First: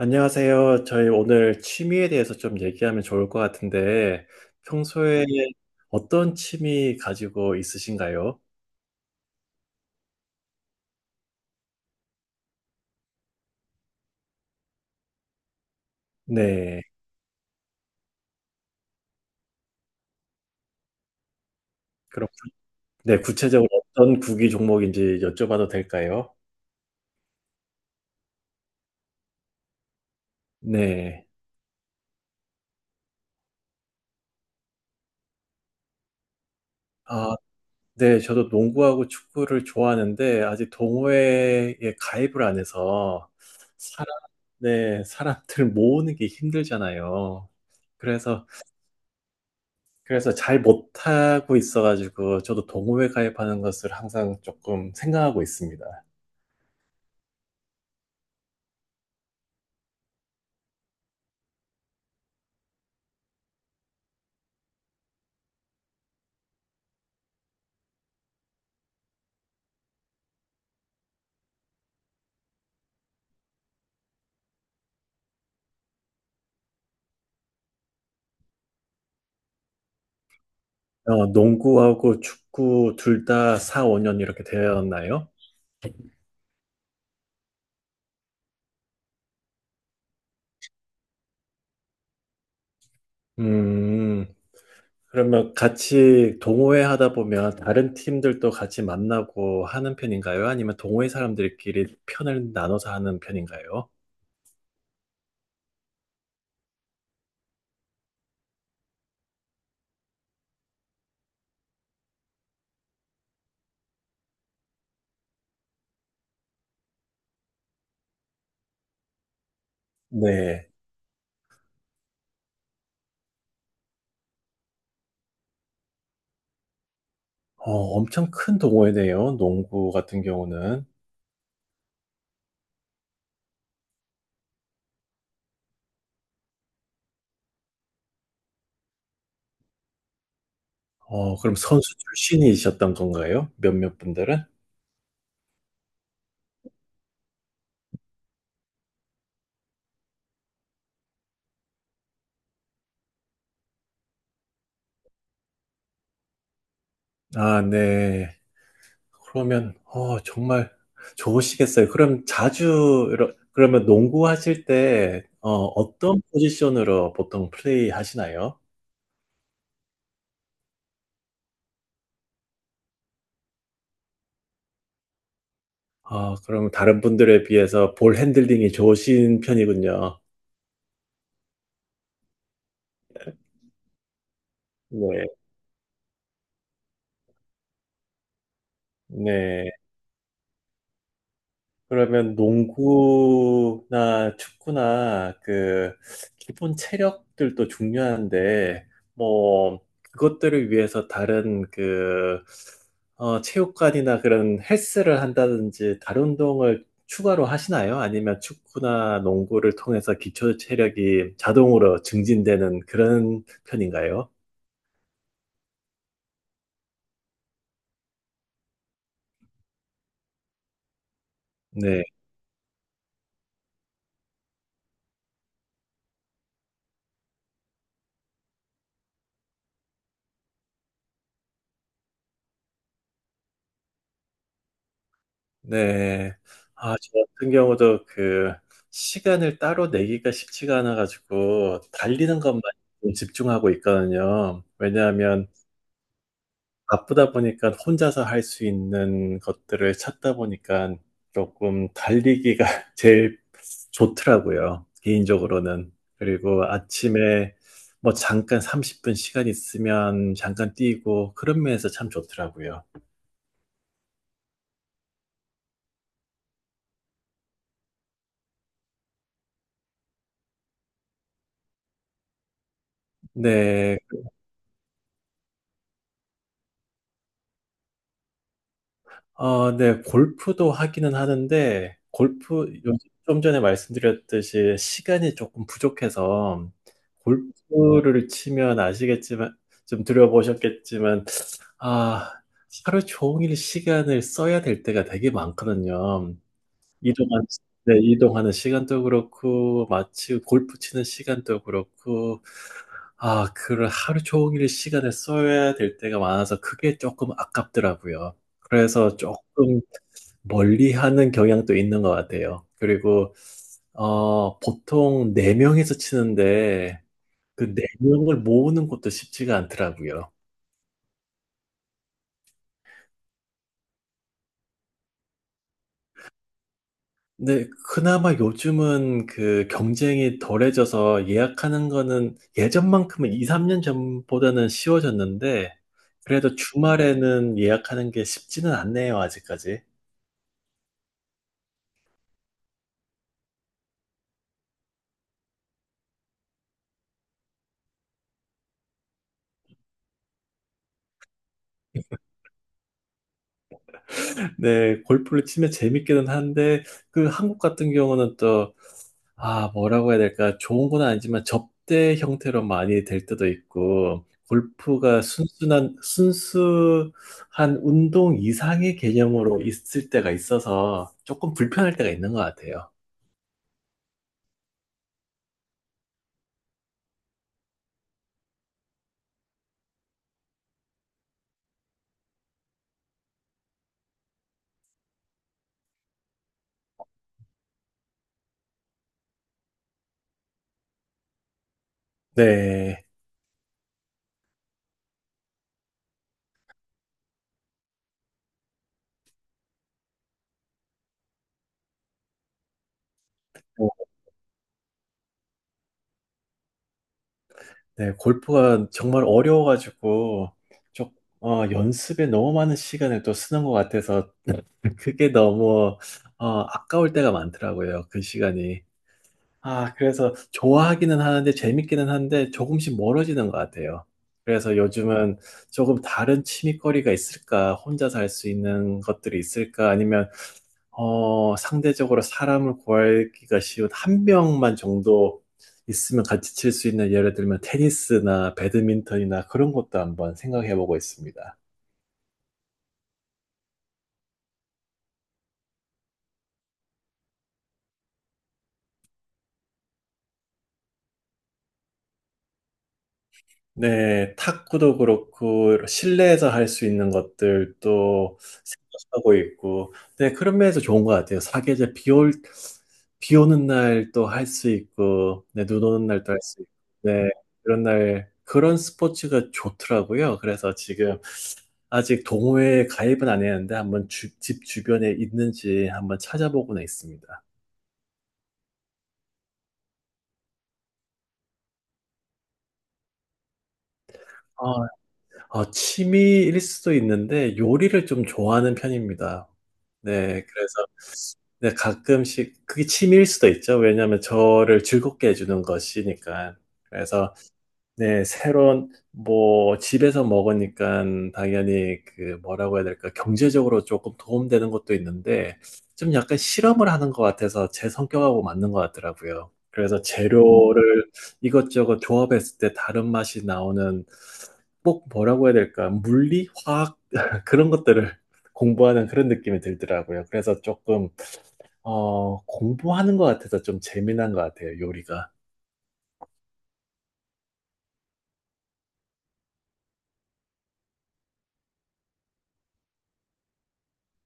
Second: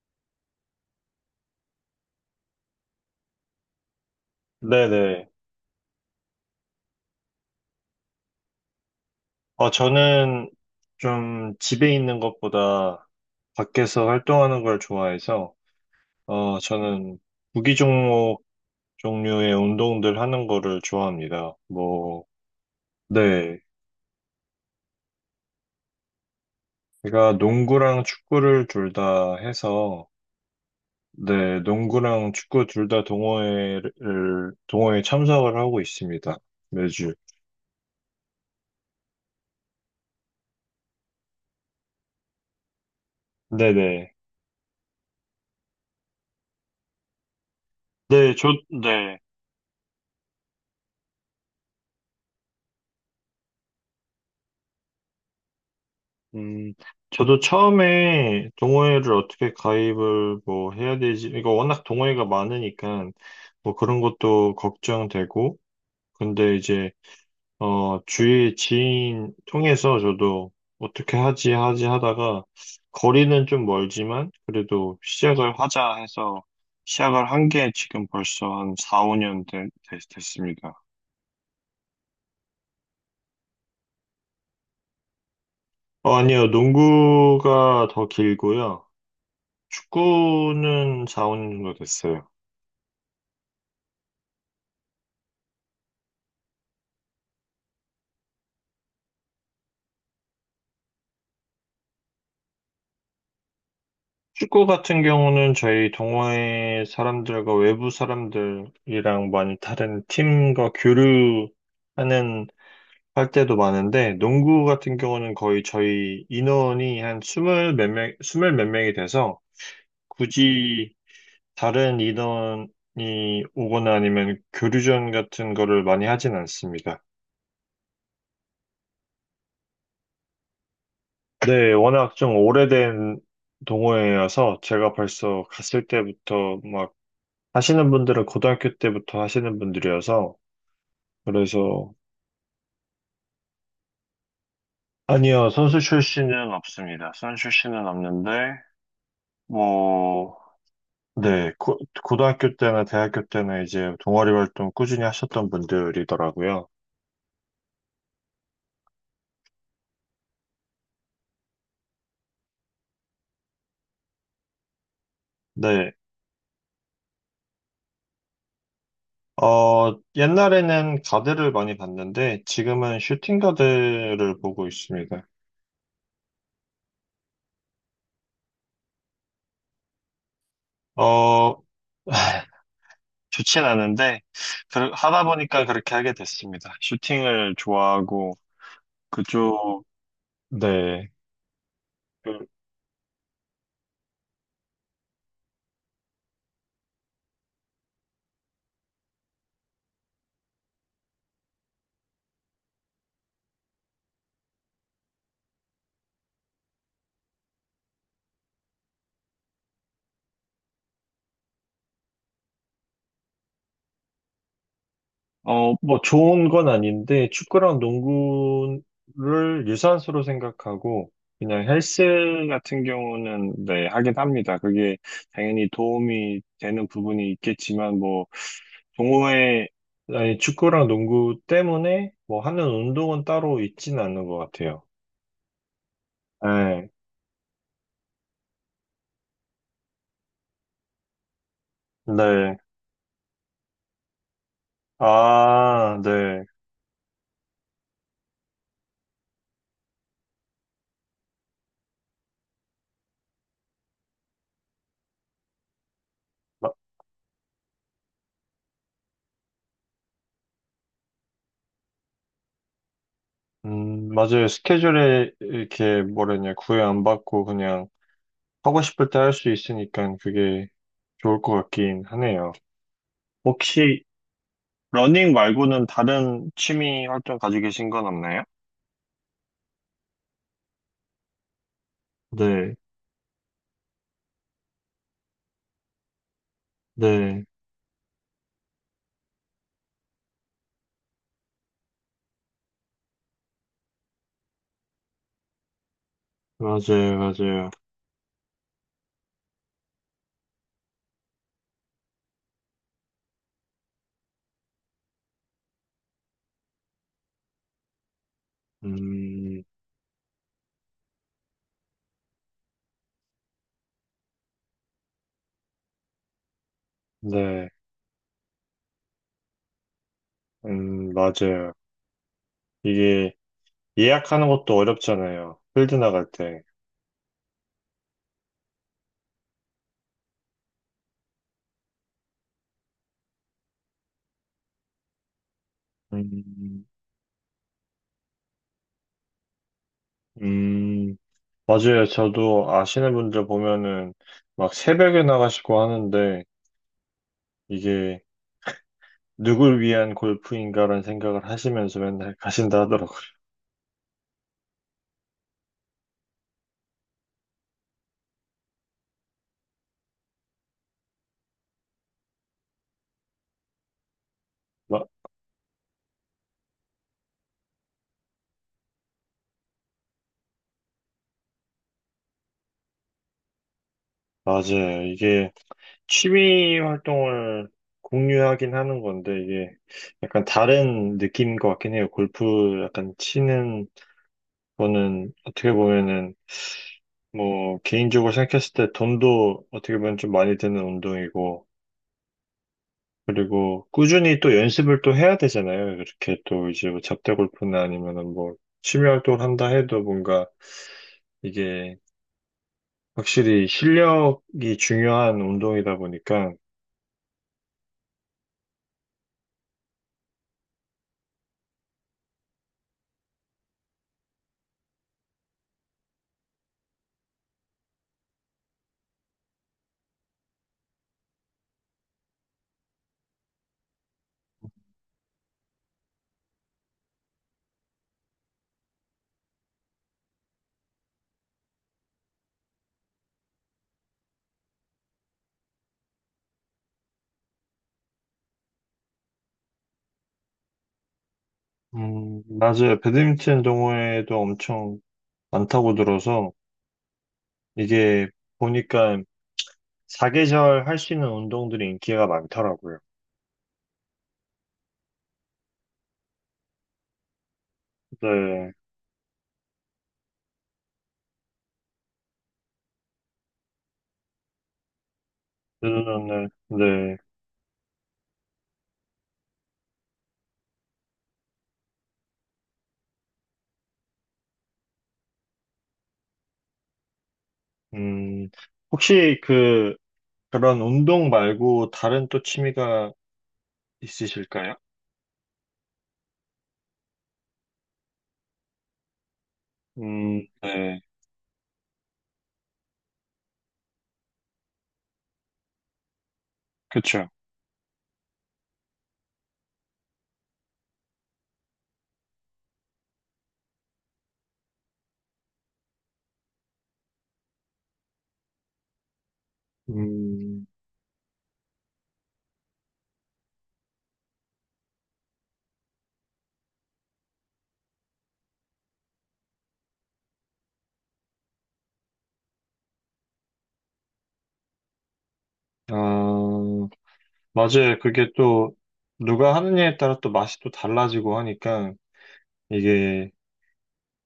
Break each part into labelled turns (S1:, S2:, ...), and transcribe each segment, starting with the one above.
S1: 안녕하세요. 저희 오늘 취미에 대해서 좀 얘기하면 좋을 것 같은데, 평소에
S2: 네네.
S1: 어떤 취미 가지고 있으신가요?
S2: 저는 좀 집에 있는 것보다 밖에서 활동하는 걸 좋아해서,
S1: 네.
S2: 저는 구기 종목 종류의 운동들 하는 거를 좋아합니다. 뭐,
S1: 그럼, 네,
S2: 네.
S1: 구체적으로 어떤 구기 종목인지 여쭤봐도 될까요?
S2: 제가 농구랑 축구를 둘 다 해서,
S1: 네.
S2: 네, 농구랑 축구 둘 다 동호회에 참석을 하고 있습니다. 매주.
S1: 아, 네, 저도 농구하고 축구를 좋아하는데, 아직 동호회에 가입을 안 해서, 사람,
S2: 네네.
S1: 네, 사람들 모으는 게 힘들잖아요.
S2: 네,
S1: 그래서
S2: 저, 네.
S1: 그래서 잘 못하고 있어가지고 저도 동호회 가입하는 것을 항상 조금 생각하고 있습니다.
S2: 음, 저도 처음에 동호회를 어떻게 가입을 뭐 해야 되지? 이거 워낙 동호회가 많으니까 뭐 그런 것도 걱정되고, 근데 이제, 주위 지인 통해서 저도 어떻게 하지, 하지 하다가 거리는 좀 멀지만 그래도 시작을 하자 해서 시작을 한 게 지금 벌써 한 4, 5년 됐습니다.
S1: 어, 농구하고 축구 둘 다 4, 5년 이렇게 되었나요?
S2: 아니요. 농구가 더 길고요. 축구는 4, 5년 정도 됐어요.
S1: 음, 그러면 같이 동호회 하다 보면 다른 팀들도 같이 만나고 하는 편인가요? 아니면 동호회 사람들끼리 편을 나눠서 하는 편인가요?
S2: 축구 같은 경우는 저희 동호회 사람들과 외부 사람들이랑 많이 다른 팀과 교류하는 할 때도 많은데, 농구 같은 경우는 거의 저희 인원이 한 스물 몇 명, 스물 몇 명이 돼서
S1: 네.
S2: 굳이 다른 인원이 오거나 아니면 교류전 같은 거를 많이 하진 않습니다.
S1: 어, 엄청 큰 동호회네요, 농구 같은 경우는.
S2: 네, 워낙 좀 오래된 동호회여서 제가 벌써 갔을 때부터 하시는 분들은 고등학교 때부터 하시는 분들이어서,
S1: 어, 그럼 선수
S2: 그래서,
S1: 출신이셨던 건가요? 몇몇 분들은?
S2: 아니요, 선수 출신은 없습니다. 선수 출신은 없는데, 뭐, 네, 고등학교 때나 대학교 때나 이제 동아리 활동 꾸준히 하셨던 분들이더라고요.
S1: 아, 네. 그러면, 어, 정말 좋으시겠어요. 그럼 자주, 그러면 농구하실 때, 어,
S2: 네,
S1: 어떤 포지션으로 보통 플레이 하시나요?
S2: 옛날에는 가드를 많이 봤는데, 지금은 슈팅 가드를 보고 있습니다.
S1: 아, 그럼 다른 분들에 비해서 볼 핸들링이 좋으신 편이군요.
S2: 어, 좋진 않은데, 하다
S1: 네,
S2: 보니까 그렇게 하게 됐습니다. 슈팅을 좋아하고,
S1: 네.
S2: 그쪽, 네.
S1: 그러면
S2: 그
S1: 농구나 축구나 그 기본 체력들도 중요한데 뭐 그것들을 위해서 다른 그 어, 체육관이나 그런 헬스를 한다든지 다른 운동을 추가로 하시나요? 아니면 축구나 농구를 통해서 기초 체력이 자동으로 증진되는 그런 편인가요?
S2: 뭐 좋은 건 아닌데 축구랑 농구를 유산소로 생각하고 그냥
S1: 네.
S2: 헬스 같은 경우는 네, 하긴 합니다. 그게 당연히 도움이 되는 부분이 있겠지만 뭐 동호회 아니, 축구랑 농구 때문에 뭐 하는 운동은 따로 있지는 않는 것 같아요.
S1: 네.
S2: 네,
S1: 아, 저 같은 경우도 그 시간을 따로 내기가 쉽지가 않아가지고 달리는
S2: 네.
S1: 것만 좀 집중하고 있거든요. 왜냐하면
S2: 아, 네.
S1: 바쁘다 보니까 혼자서 할 수 있는 것들을 찾다 보니까 조금 달리기가 제일 좋더라고요, 개인적으로는. 그리고
S2: 마-
S1: 아침에 뭐 잠깐 30분 시간 있으면 잠깐 뛰고 그런 면에서 참 좋더라고요.
S2: 맞아요. 스케줄에 이렇게 뭐라냐, 구애 안 받고 그냥 하고 싶을 때 할 수 있으니까 그게 좋을 것 같긴 하네요.
S1: 네.
S2: 혹시 러닝 말고는 다른 취미 활동 가지고 계신 건 없나요?
S1: 아, 네, 골프도 하기는 하는데, 골프,
S2: 네,
S1: 좀 전에 말씀드렸듯이 시간이 조금 부족해서,
S2: 네,
S1: 골프를 치면 아시겠지만, 좀 들어보셨겠지만, 아, 하루 종일 시간을 써야 될 때가 되게 많거든요.
S2: 맞아요,
S1: 이동한,
S2: 맞아요.
S1: 네, 이동하는 시간도 그렇고, 마치 골프 치는 시간도 그렇고, 아, 그런 하루 종일 시간을 써야 될 때가 많아서 그게 조금 아깝더라고요. 그래서
S2: 음,
S1: 조금 멀리하는 경향도 있는 것 같아요. 그리고 어, 보통 네명이서 치는데 그
S2: 네,
S1: 네명을 모으는 것도 쉽지가 않더라고요.
S2: 맞아요. 이게 예약하는 것도 어렵잖아요. 필드 나갈 때.
S1: 근데 그나마 요즘은 그 경쟁이 덜해져서 예약하는 거는 예전만큼은 2, 3년 전보다는 쉬워졌는데 그래도
S2: 음,
S1: 주말에는 예약하는 게 쉽지는 않네요, 아직까지.
S2: 음, 맞아요. 저도 아시는 분들 보면은 막 새벽에 나가시고 하는데 이게 누굴 위한 골프인가라는 생각을 하시면서 맨날 가신다 하더라고요.
S1: 네, 골프를 치면 재밌기는 한데 그 한국 같은 경우는 또 아, 뭐라고 해야 될까? 좋은 건 아니지만 접대 형태로 많이 될 때도 있고,
S2: 마-
S1: 골프가 순순한, 순수한 운동 이상의 개념으로 있을 때가 있어서 조금 불편할 때가 있는 것 같아요.
S2: 맞아요. 이게 취미 활동을 공유하긴 하는 건데, 이게 약간 다른 느낌인 것 같긴 해요. 골프 약간 치는 거는 어떻게 보면은, 뭐, 개인적으로 생각했을 때 돈도 어떻게 보면 좀 많이 드는 운동이고,
S1: 네.
S2: 그리고 꾸준히 또 연습을 또 해야 되잖아요. 이렇게 또 이제 뭐 잡대 골프나 아니면은 뭐, 취미 활동을 한다 해도 뭔가 이게 확실히 실력이 중요한 운동이다 보니까,
S1: 네, 골프가 정말 어려워가지고, 좀, 어, 연습에 너무 많은 시간을 또 쓰는 것 같아서 그게 너무, 어, 아까울 때가 많더라고요, 그 시간이. 아, 그래서 좋아하기는 하는데 재밌기는 한데 조금씩 멀어지는 것 같아요. 그래서 요즘은 조금 다른 취미거리가 있을까? 혼자서 할 수 있는 것들이 있을까? 아니면, 어, 상대적으로 사람을 구하기가 쉬운 한 명만 정도 있으면 같이 칠 수 있는 예를 들면 테니스나 배드민턴이나 그런 것도 한번 생각해 보고 있습니다.
S2: 맞아요. 배드민턴 동호회도 엄청 많다고 들어서 이게 보니까 사계절 할 수 있는 운동들이 인기가 많더라고요.
S1: 네, 탁구도 그렇고 실내에서 할 수 있는 것들도
S2: 네,
S1: 생각하고 있고, 네, 그런 면에서 좋은 것 같아요. 사계절 비 오는 날 또 할 수 있고, 네, 눈
S2: 네,
S1: 오는 날도 할
S2: 네,
S1: 수 있고,
S2: 네.
S1: 네, 그런 날 그런 스포츠가 좋더라고요. 그래서 지금 아직 동호회에 가입은 안 했는데 한번 집 주변에 있는지 한번 찾아보고는 있습니다.
S2: 음, 혹시 그 그런 운동 말고 다른 또 취미가 있으실까요?
S1: 어, 취미일 수도 있는데 요리를 좀 좋아하는 편입니다. 네, 그래서
S2: 네,
S1: 네, 가끔씩 그게 취미일 수도 있죠. 왜냐하면 저를 즐겁게 해주는 것이니까.
S2: 그렇죠.
S1: 그래서 네, 새로운 뭐 집에서 먹으니까 당연히 그 뭐라고 해야 될까, 경제적으로 조금 도움되는 것도 있는데 좀 약간 실험을 하는 것 같아서 제 성격하고 맞는 것 같더라고요. 그래서
S2: 음,
S1: 재료를 이것저것 조합했을 때 다른 맛이 나오는 꼭 뭐라고 해야 될까? 물리, 화학 그런 것들을 공부하는 그런 느낌이 들더라고요. 그래서 조금 어, 공부하는 것 같아서 좀 재미난 것 같아요, 요리가.
S2: 아, 맞아요. 그게 또 누가 하느냐에 따라 또 맛이 또 달라지고 하니까 이게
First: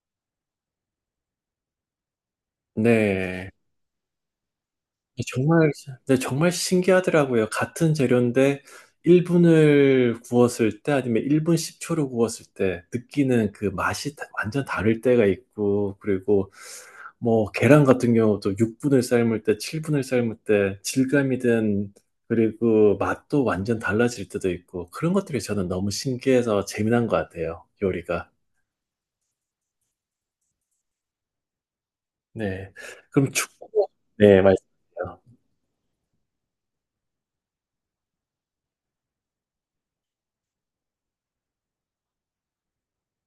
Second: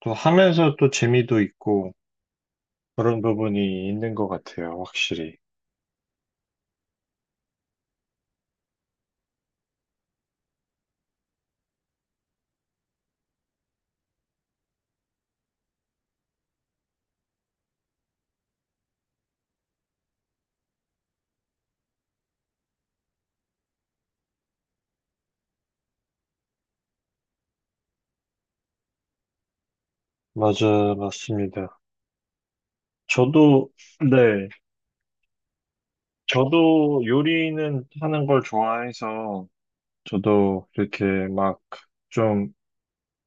S2: 또 하면서 또 재미도 있고. 그런
S1: 네.
S2: 부분이 있는 것 같아요,
S1: 아,
S2: 확실히.
S1: 정말, 네, 정말 신기하더라고요. 같은 재료인데 1분을 구웠을 때 아니면 1분 10초를 구웠을 때 느끼는 그 맛이 완전 다를 때가 있고, 그리고 뭐 계란 같은 경우도 6분을 삶을 때, 7분을 삶을 때 질감이든 그리고 맛도 완전 달라질 때도 있고 그런 것들이 저는 너무 신기해서 재미난 것 같아요, 요리가.
S2: 맞아, 맞습니다.
S1: 네. 그럼
S2: 저도,
S1: 축구. 네,
S2: 네,
S1: 맞습니다.
S2: 저도 요리는 하는 걸 좋아해서, 저도 이렇게 막 좀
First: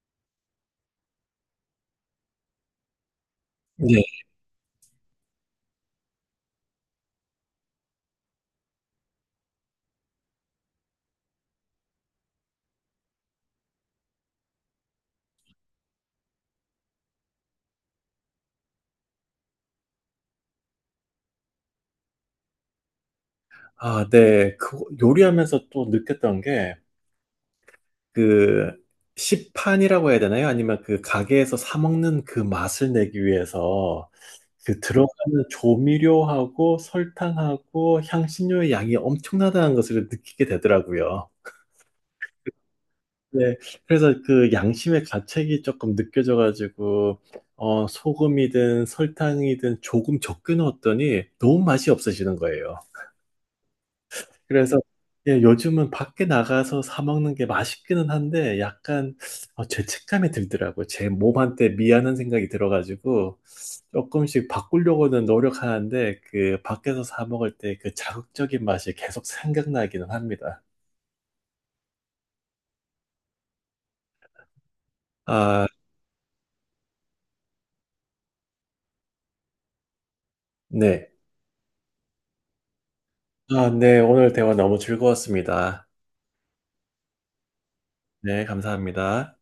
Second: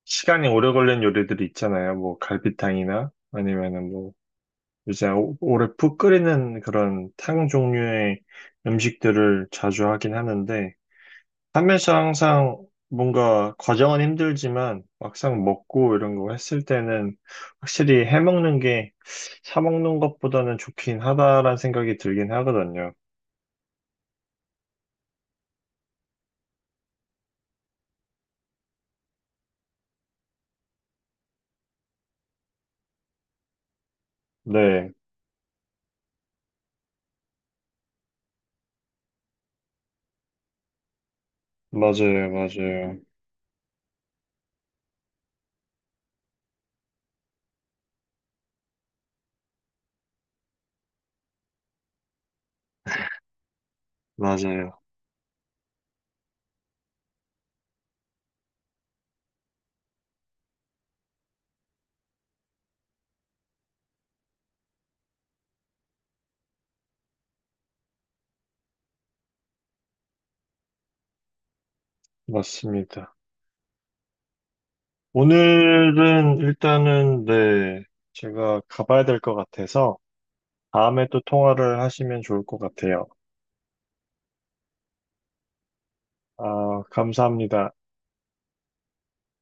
S2: 시간이 오래 걸리는 요리들이 있잖아요. 뭐 갈비탕이나 아니면은
S1: 네.
S2: 뭐 이제 오래 푹 끓이는 그런 탕 종류의 음식들을 자주 하긴 하는데, 판매시 항상 뭔가 과정은 힘들지만 막상 먹고 이런 거 했을 때는 확실히 해먹는 게 사먹는 것보다는 좋긴 하다라는 생각이 들긴 하거든요.
S1: 아, 네. 그 요리하면서 또 느꼈던 게 그 시판이라고 해야 되나요? 아니면 그 가게에서 사 먹는 그 맛을 내기 위해서 그
S2: 네,
S1: 들어가는 조미료하고 설탕하고 향신료의 양이 엄청나다는 것을 느끼게 되더라고요.
S2: 맞아요, 맞아요,
S1: 네, 그래서 그 양심의 가책이 조금 느껴져가지고 어, 소금이든 설탕이든 조금 적게 넣었더니 너무 맛이 없어지는 거예요. 그래서
S2: 맞아요.
S1: 예, 요즘은 밖에 나가서 사 먹는 게 맛있기는 한데 약간 어, 죄책감이 들더라고요. 제 몸한테 미안한 생각이 들어가지고 조금씩 바꾸려고는 노력하는데 그 밖에서 사 먹을 때 그 자극적인 맛이 계속 생각나기는 합니다.
S2: 맞습니다.
S1: 아,
S2: 오늘은 일단은 네, 제가 가봐야 될 것 같아서 다음에
S1: 네.
S2: 또 통화를 하시면 좋을 것 같아요.
S1: 아, 네. 오늘 대화 너무 즐거웠습니다.
S2: 아, 감사합니다.
S1: 네, 감사합니다.